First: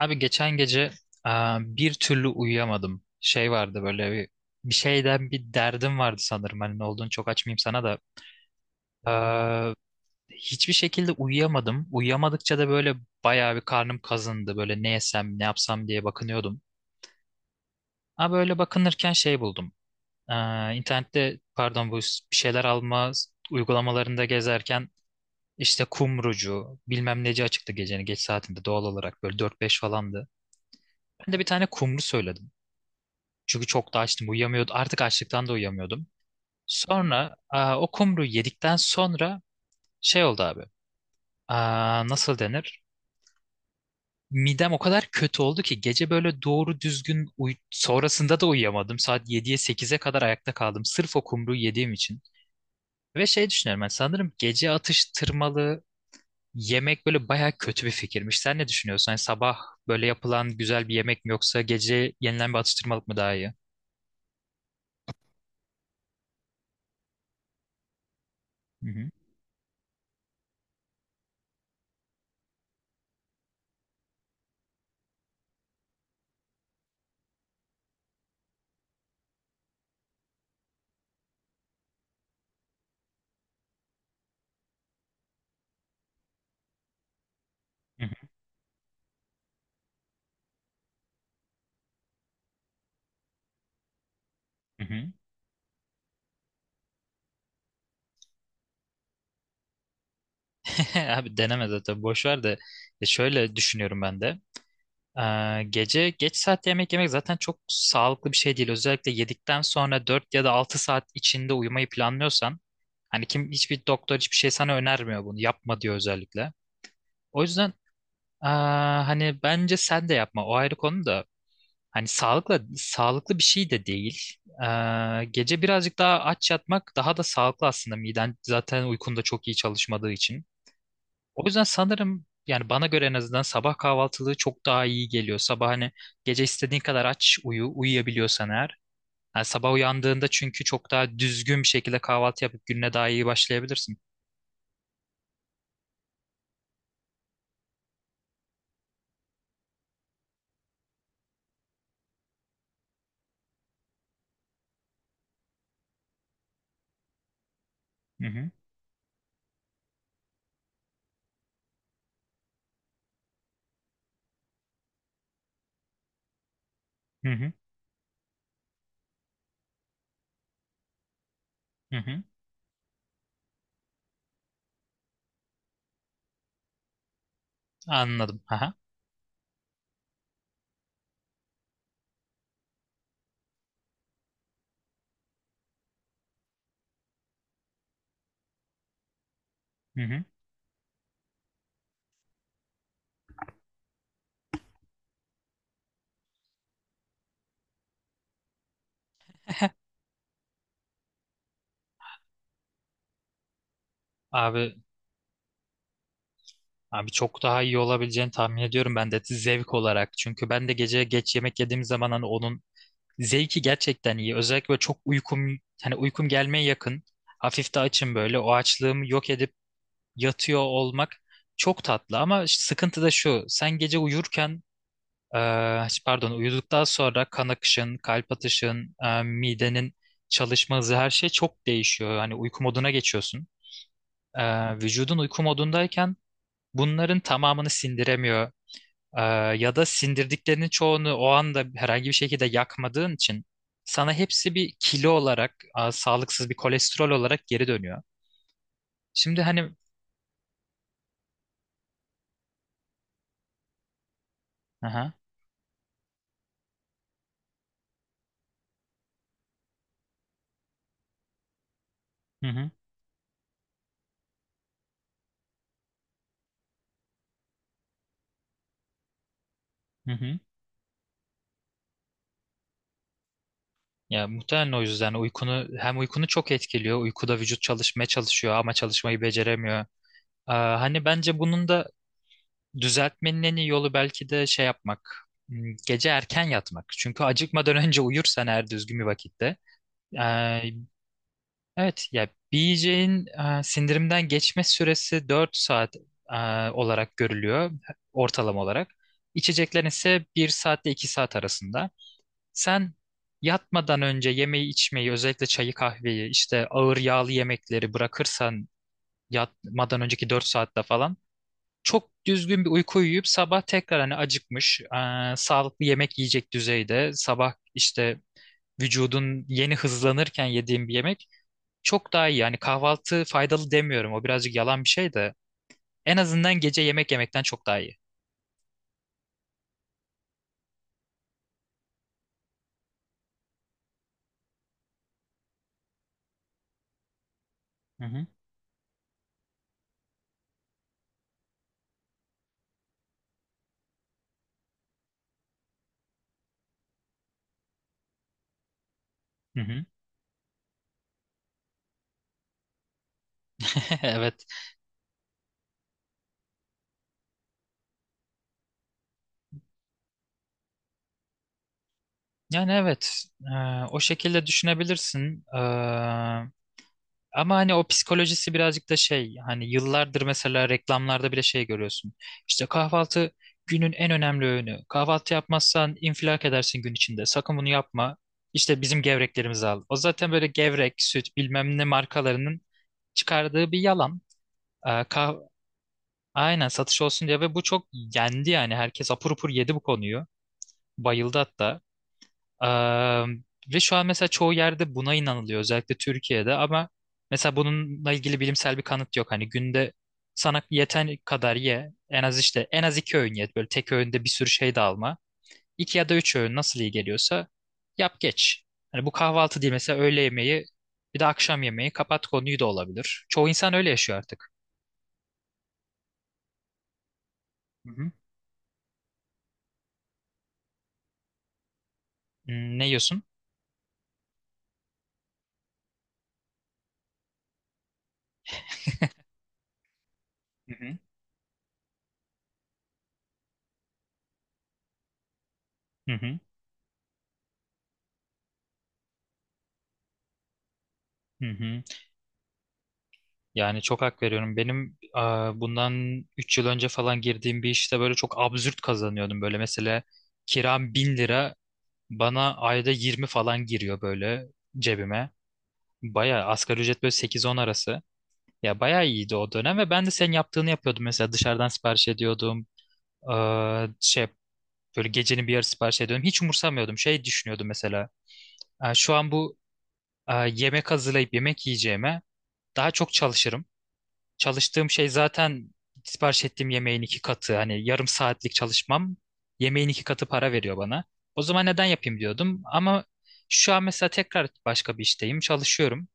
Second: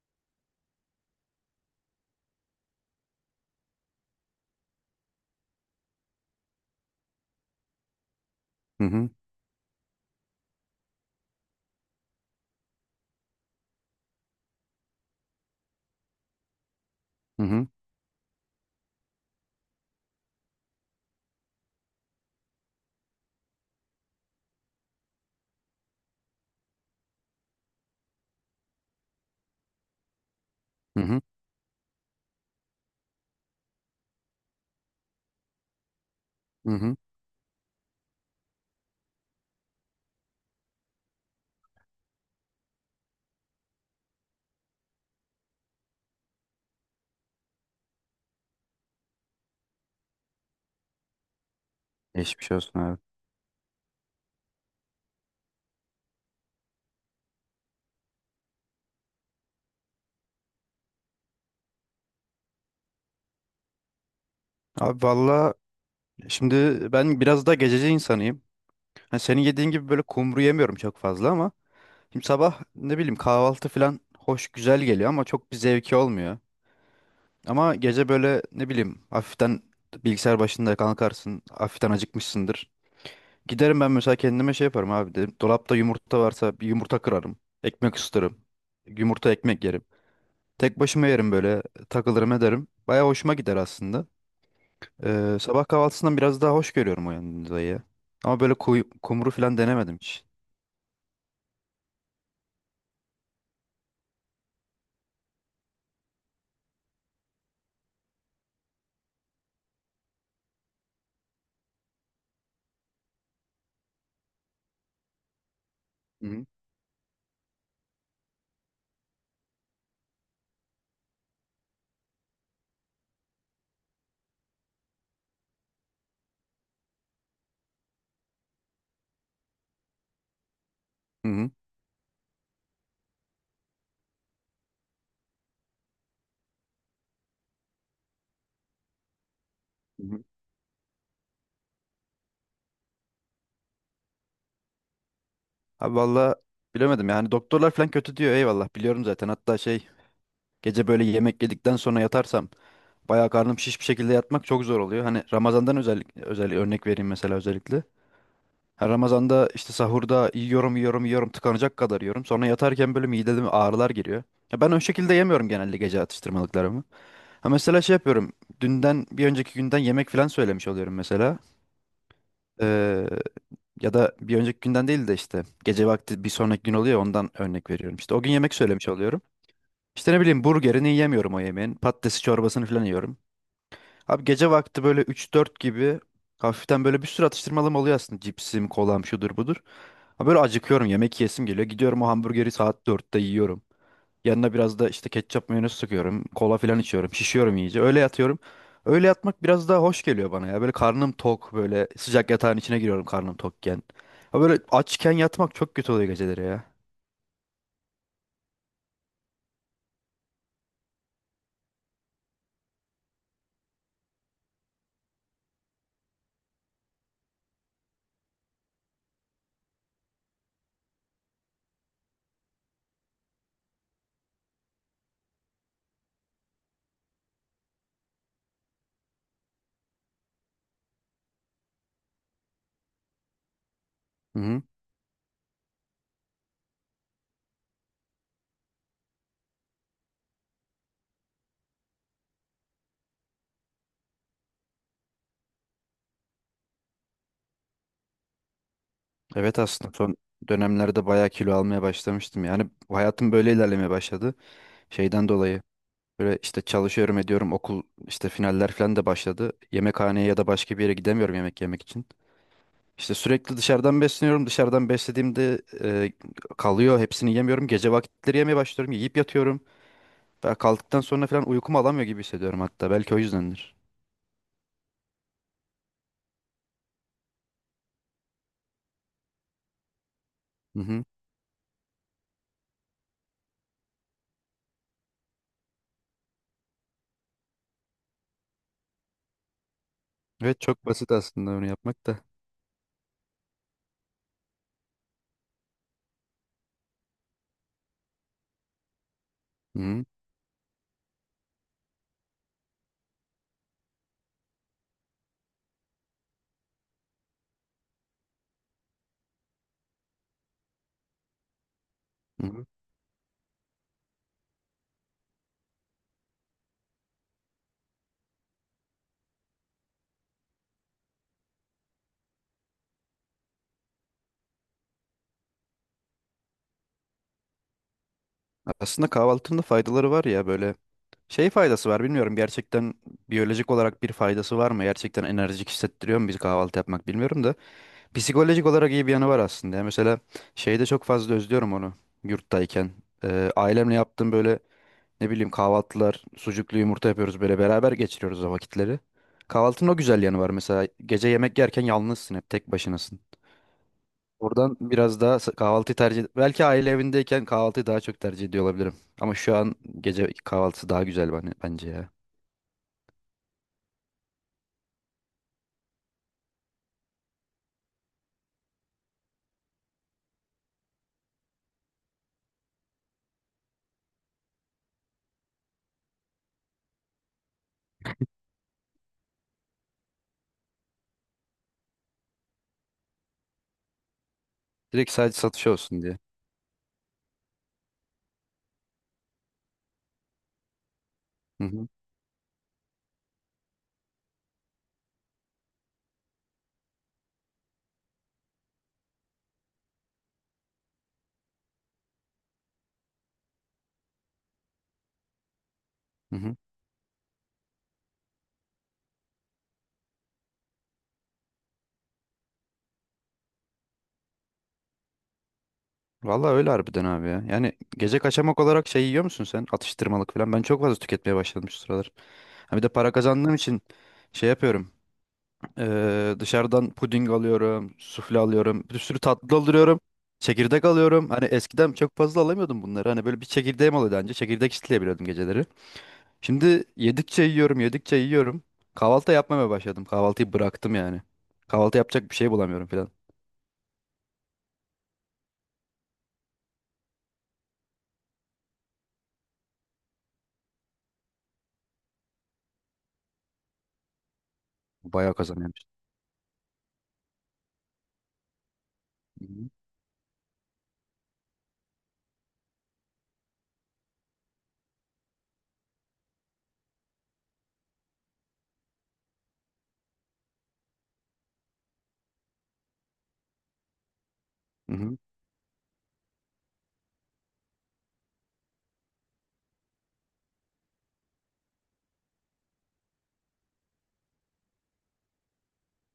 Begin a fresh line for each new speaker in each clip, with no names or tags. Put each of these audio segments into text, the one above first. Abi geçen gece bir türlü uyuyamadım. Şey vardı böyle bir şeyden bir derdim vardı sanırım. Hani ne olduğunu çok açmayayım sana da.
Hı hı,
Aa, Hiçbir şekilde uyuyamadım. Uyuyamadıkça da böyle bayağı bir karnım kazındı. Böyle ne yesem ne yapsam diye bakınıyordum.
hı hı,
Ama böyle bakınırken şey buldum. Aa, internette pardon bu bir şeyler alma uygulamalarında gezerken işte kumrucu bilmem neci açıktı gecenin geç saatinde doğal olarak böyle dört beş falandı.
hı hı,
Ben de bir tane kumru söyledim. Çünkü çok da açtım. Uyuyamıyordum. Artık açlıktan da uyuyamıyordum.
hı hı.
Sonra o kumru yedikten sonra şey oldu abi. Nasıl denir? Midem o kadar kötü oldu ki gece böyle doğru düzgün sonrasında da uyuyamadım. Saat yediye sekize kadar ayakta kaldım. Sırf o kumruyu yediğim için.
Geçmiş olsun abi.
Ve şey düşünüyorum ben sanırım gece atıştırmalı yemek böyle baya kötü bir fikirmiş. Sen ne düşünüyorsun? Hani sabah böyle yapılan güzel bir yemek mi yoksa gece yenilen bir atıştırmalık mı daha iyi?
Abi valla şimdi ben biraz da gececi insanıyım.
Hı hı.
Hani senin yediğin gibi böyle kumru yemiyorum çok fazla ama şimdi sabah ne bileyim kahvaltı falan hoş güzel geliyor ama çok bir zevki olmuyor. Ama gece böyle ne bileyim hafiften bilgisayar başında kalkarsın, hafiften acıkmışsındır. Giderim ben mesela kendime şey yaparım abi dedim. Dolapta yumurta varsa bir yumurta kırarım. Ekmek
Hı hı.
ısıtırım. Yumurta ekmek yerim. Tek başıma yerim böyle takılırım ederim. Baya hoşuma gider aslında.
Hı hı.
Sabah kahvaltısından biraz daha hoş görüyorum o yanındayı. Ama böyle kumru falan denemedim hiç.
Abi deneme zaten boş ver de Şöyle düşünüyorum ben de. Gece geç saatte yemek yemek zaten çok sağlıklı bir şey değil. Özellikle yedikten sonra 4 ya da 6 saat içinde uyumayı planlıyorsan hani kim hiçbir doktor hiçbir şey sana önermiyor bunu. Yapma diyor
Hı hı.
özellikle. O yüzden hani bence sen de yapma. O ayrı konu da hani sağlıkla sağlıklı bir şey de değil. Gece birazcık daha aç yatmak daha da sağlıklı aslında miden zaten uykunda çok iyi çalışmadığı için.
Hı
O
hı.
yüzden sanırım yani bana göre en azından sabah kahvaltılığı çok daha iyi geliyor. Sabah hani gece istediğin kadar aç uyu, uyuyabiliyorsan eğer. Yani sabah
Hı hı.
uyandığında çünkü çok daha düzgün bir şekilde kahvaltı yapıp gününe daha iyi başlayabilirsin.
Abi valla bilemedim yani doktorlar falan kötü diyor eyvallah biliyorum zaten. Hatta şey gece böyle yemek yedikten sonra yatarsam bayağı karnım şiş bir şekilde yatmak çok zor oluyor. Hani Ramazan'dan özellikle özel örnek vereyim mesela özellikle.
Hı hı,
Her Ramazan'da işte sahurda yiyorum yiyorum yiyorum tıkanacak kadar yiyorum. Sonra yatarken böyle mideme ağrılar giriyor. Ya ben o şekilde yemiyorum genelde gece atıştırmalıklarımı.
hı
Ha
hı,
mesela şey yapıyorum. Dünden bir önceki günden yemek falan söylemiş oluyorum mesela.
hı hı.
Ee, Ya da bir önceki günden değil de işte gece vakti bir sonraki gün oluyor ya, ondan örnek veriyorum. İşte o gün
Anladım.
yemek
Aha,
söylemiş oluyorum. İşte ne bileyim burgerini yemiyorum o yemeğin. Patatesi çorbasını falan yiyorum. Abi gece vakti böyle üç dört gibi hafiften böyle bir sürü atıştırmalım oluyor aslında. Cipsim, kolam şudur budur.
hı hı.
Ha böyle acıkıyorum yemek yiyesim geliyor. Gidiyorum o hamburgeri saat dörtte yiyorum. Yanına biraz da işte ketçap mayonez sıkıyorum. Kola falan içiyorum. Şişiyorum iyice. Öyle yatıyorum. Öyle yatmak biraz daha hoş geliyor bana ya. Böyle karnım tok böyle sıcak yatağın içine giriyorum karnım tokken. Ha böyle
Abi,
açken yatmak çok kötü oluyor geceleri ya.
abi, çok daha iyi olabileceğini tahmin ediyorum ben de zevk olarak. Çünkü ben de gece geç yemek yediğim zaman hani onun zevki gerçekten iyi. Özellikle böyle çok uykum, hani uykum gelmeye yakın. Hafif de açım böyle. O açlığımı yok edip yatıyor olmak çok tatlı ama sıkıntı da şu. Sen gece uyurken e, pardon uyuduktan sonra kan akışın, kalp atışın, midenin çalışma hızı her şey çok değişiyor. Hani uyku moduna geçiyorsun. E,
Hı-hı.
vücudun uyku modundayken bunların tamamını sindiremiyor. E, ya da sindirdiklerinin çoğunu o anda herhangi bir şekilde yakmadığın için sana hepsi bir kilo olarak, sağlıksız bir kolesterol olarak geri dönüyor. Şimdi
Evet
hani...
aslında son dönemlerde bayağı kilo almaya başlamıştım. Yani hayatım böyle ilerlemeye başladı.
Aha,
Şeyden dolayı. Böyle işte çalışıyorum ediyorum okul işte finaller falan da başladı. Yemekhaneye ya da başka bir yere gidemiyorum yemek yemek için.
hı hı,
İşte sürekli dışarıdan besleniyorum. Dışarıdan beslediğimde kalıyor. Hepsini yemiyorum. Gece vakitleri yemeye başlıyorum. Yiyip yatıyorum.
hı hı.
Ve kalktıktan sonra falan uykumu alamıyor gibi hissediyorum hatta. Belki o yüzdendir.
Ya muhtemelen o yüzden uykunu çok etkiliyor. Uykuda vücut çalışmaya çalışıyor ama çalışmayı beceremiyor.
Hı
Hani
hı.
bence bunun da düzeltmenin en iyi yolu belki de şey yapmak. Gece erken yatmak. Çünkü acıkmadan önce uyursan eğer düzgün bir vakitte.
Evet
ee,
çok basit aslında onu yapmak
evet
da.
ya bir yiyeceğin sindirimden geçme süresi 4 saat e, olarak görülüyor ortalama olarak.
Hı
İçeceklerin
hı.
ise 1 saatle 2 saat arasında. Sen yatmadan önce yemeği içmeyi, özellikle çayı kahveyi, işte ağır yağlı yemekleri bırakırsan yatmadan önceki 4 saatte falan çok
Hı
düzgün
hı.
bir uyku uyuyup sabah tekrar hani acıkmış, sağlıklı yemek yiyecek düzeyde sabah işte vücudun yeni hızlanırken yediğin bir yemek çok daha iyi. Yani kahvaltı faydalı demiyorum. O birazcık yalan bir şey de en azından gece yemek yemekten çok daha iyi.
Aslında kahvaltının da faydaları var ya böyle. Şey faydası var bilmiyorum gerçekten biyolojik olarak bir faydası var mı? Gerçekten enerjik hissettiriyor mu bizi kahvaltı yapmak bilmiyorum da.
Hı hı.
Psikolojik olarak iyi bir yanı var aslında. Yani mesela şeyde çok fazla özlüyorum onu yurttayken. Ailemle yaptığım böyle ne bileyim kahvaltılar, sucuklu yumurta yapıyoruz böyle beraber geçiriyoruz o vakitleri.
Hı hı.
Kahvaltının o güzel yanı var mesela. Gece yemek yerken yalnızsın hep tek başınasın.
Evet.
Oradan biraz daha kahvaltıyı tercih belki aile evindeyken kahvaltıyı daha çok tercih ediyor olabilirim. Ama şu an gece kahvaltısı daha güzel bana, bence ya.
Yani evet. O şekilde düşünebilirsin. Ama hani o psikolojisi birazcık da şey hani yıllardır mesela reklamlarda bile şey görüyorsun. İşte kahvaltı günün en önemli öğünü. Kahvaltı yapmazsan infilak edersin gün içinde. Sakın bunu yapma. İşte bizim gevreklerimizi al. O zaten böyle gevrek, süt bilmem ne markalarının çıkardığı bir yalan.
Direkt
Kah
sadece satış olsun diye.
Aynen satış olsun diye ve bu çok yendi yani. Herkes apur upur yedi bu konuyu. Bayıldı
Hı
hatta.
hı.
Eee, ve şu an mesela çoğu yerde buna inanılıyor özellikle Türkiye'de ama mesela bununla ilgili bilimsel bir kanıt yok. Hani günde sana yeten kadar ye en az işte en az iki öğün ye böyle tek öğünde bir sürü şey de alma. İki ya da üç
Hı
öğün
hı.
nasıl iyi geliyorsa yap geç. Hani bu kahvaltı değil mesela öğle yemeği bir de akşam yemeği kapat konuyu da olabilir. Çoğu insan öyle yaşıyor artık.
Vallahi öyle harbiden abi ya. Yani
Hı hı.
gece kaçamak olarak şey yiyor musun sen? Atıştırmalık falan. Ben çok fazla tüketmeye başladım şu sıralar. Ha
Hmm,
bir
Ne
de para
yiyorsun?
kazandığım için şey yapıyorum. Dışarıdan puding alıyorum, sufle alıyorum, bir sürü tatlı alıyorum,
Hı
çekirdek
hı.
alıyorum. Hani eskiden çok fazla alamıyordum bunları. Hani böyle bir çekirdeğim oluyordu önce çekirdek çitleyebiliyordum geceleri.
Hı hı.
Şimdi yedikçe yiyorum, yedikçe yiyorum. Kahvaltı yapmamaya başladım. Kahvaltıyı bıraktım yani.
Hı hı.
Kahvaltı yapacak bir şey bulamıyorum falan.
Yani çok hak veriyorum. Benim bundan 3 yıl önce falan girdiğim bir işte böyle çok absürt kazanıyordum. Böyle mesela kiram 1.000 lira bana ayda 20 falan giriyor böyle cebime.
Bayağı kazanıyormuş.
Baya asgari ücret böyle sekiz on arası. Ya baya iyiydi
Hı
o
hı.
dönem ve ben de senin yaptığını yapıyordum. Mesela dışarıdan sipariş ediyordum. E, şey böyle gecenin bir yarısı sipariş ediyordum. Hiç umursamıyordum. Şey düşünüyordum mesela. "Şu an bu yemek hazırlayıp yemek yiyeceğime daha çok çalışırım. Çalıştığım
Hı
şey
hı.
zaten sipariş ettiğim yemeğin iki katı. Hani yarım saatlik çalışmam yemeğin iki katı para veriyor bana. O zaman neden yapayım diyordum." Ama şu an mesela tekrar başka bir işteyim, çalışıyorum.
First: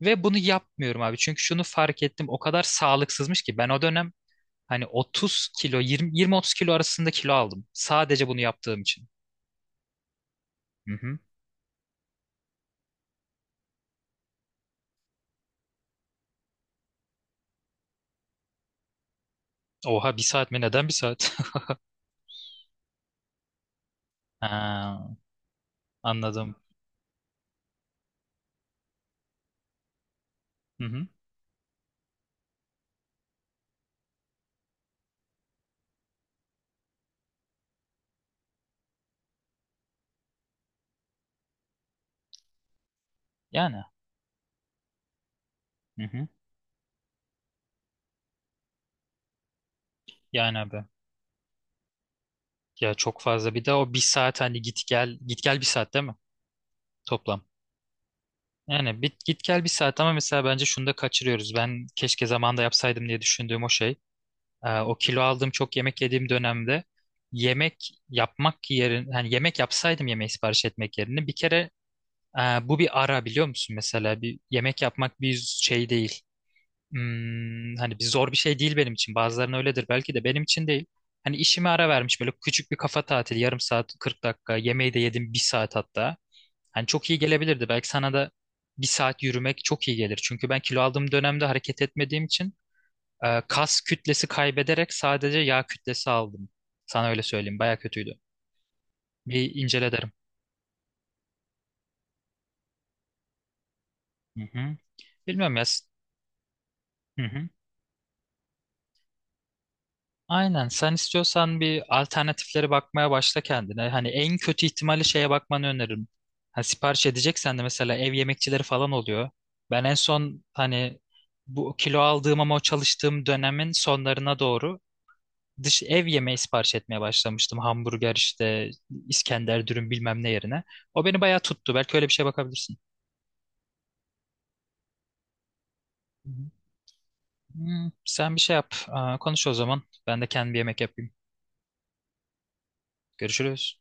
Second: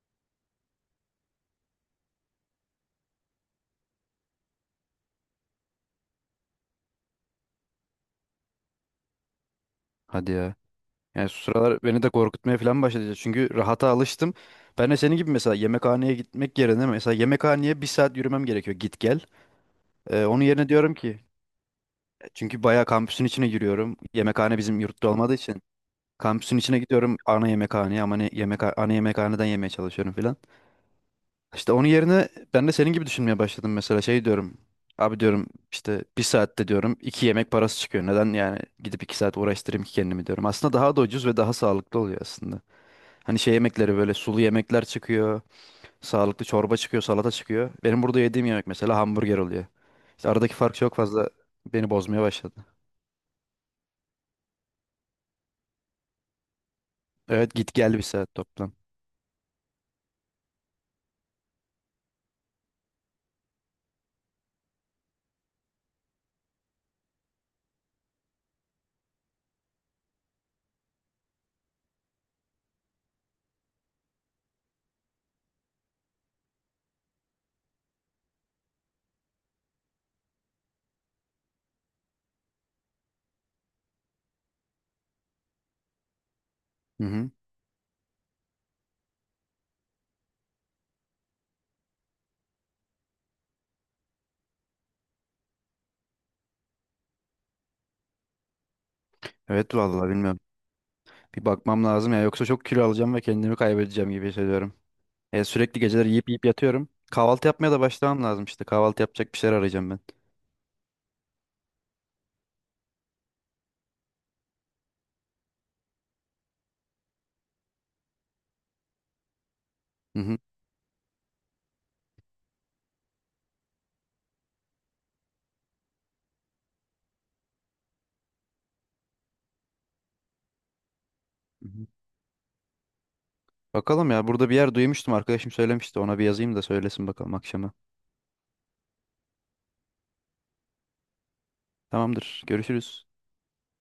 Ve bunu yapmıyorum abi. Çünkü şunu fark ettim. O kadar sağlıksızmış ki ben o dönem hani 30 kilo, 20, 20-30 kilo arasında kilo aldım. Sadece bunu yaptığım için.
Hadi ya.
Hı hı.
Yani şu sıralar beni de korkutmaya falan başladı. Çünkü rahata alıştım. Ben de senin gibi mesela yemekhaneye gitmek yerine mesela yemekhaneye bir saat yürümem gerekiyor git gel.
Oha bir
Onun
saat mi?
yerine
Neden bir
diyorum ki
saat?
çünkü bayağı kampüsün içine giriyorum. Yemekhane bizim
Ha,
yurtta olmadığı için.
anladım.
Kampüsün içine gidiyorum ana yemekhaneye ama yemek ana yemekhaneden yemeye çalışıyorum filan.
Hı hı.
İşte onun yerine ben de senin gibi düşünmeye başladım mesela şey diyorum. Abi diyorum işte bir saatte diyorum iki yemek parası çıkıyor. Neden yani gidip iki saat uğraştırayım ki kendimi diyorum. Aslında daha da ucuz ve daha sağlıklı oluyor aslında. Hani şey
Yani.
yemekleri böyle sulu yemekler çıkıyor.
Hı hı.
Sağlıklı çorba çıkıyor, salata çıkıyor. Benim burada yediğim yemek mesela hamburger oluyor. İşte aradaki
Yani
fark
abi.
çok fazla beni bozmaya başladı.
Ya çok fazla. Bir de o bir saat hani git gel git gel bir saat değil mi? Toplam.
Evet git gel bir saat toplam.
Yani git gel bir saat ama mesela bence şunu da kaçırıyoruz. Ben keşke zamanında yapsaydım diye düşündüğüm o şey. O kilo aldığım çok yemek yediğim dönemde yemek yapmak yerine hani yemek yapsaydım yemeği sipariş etmek yerine bir kere e, bu bir ara biliyor musun mesela bir yemek yapmak bir şey değil. Hani bir zor bir şey değil benim için. Bazılarının öyledir belki de benim için değil. Hani işime ara vermiş böyle küçük bir kafa tatili yarım saat 40 dakika yemeği de yedim bir saat hatta. Hani
Hı
çok iyi
hı.
gelebilirdi. Belki sana da bir saat yürümek çok iyi gelir. Çünkü ben kilo aldığım dönemde hareket etmediğim için kas kütlesi kaybederek sadece yağ kütlesi aldım. Sana öyle söyleyeyim. Baya kötüydü. Bir
Evet
incele
vallahi
derim.
bilmiyorum. Bir bakmam lazım ya yoksa çok kilo alacağım ve kendimi kaybedeceğim gibi
Hı
hissediyorum.
hı. Bilmiyorum ya.
Sürekli geceleri yiyip yiyip yatıyorum.
Hı
Kahvaltı
hı.
yapmaya da başlamam lazım işte. Kahvaltı yapacak bir şeyler arayacağım ben.
Aynen. Sen istiyorsan bir alternatiflere bakmaya başla kendine. Hani en kötü ihtimali şeye bakmanı öneririm. Ha, sipariş edeceksen de mesela ev yemekçileri falan oluyor. Ben en
Hı hı.
son hani bu kilo aldığım ama o çalıştığım dönemin sonlarına doğru dış ev yemeği sipariş etmeye başlamıştım. Hamburger işte İskender dürüm bilmem ne yerine. O beni bayağı
Hı
tuttu.
hı.
Belki öyle bir şeye bakabilirsin.
Bakalım ya burada bir yer duymuştum arkadaşım söylemişti. Ona bir
Hı hı.
yazayım da söylesin bakalım akşama.
Sen bir şey yap. Konuş o zaman. Ben de kendi bir yemek yapayım.
Tamamdır. Görüşürüz.
Görüşürüz.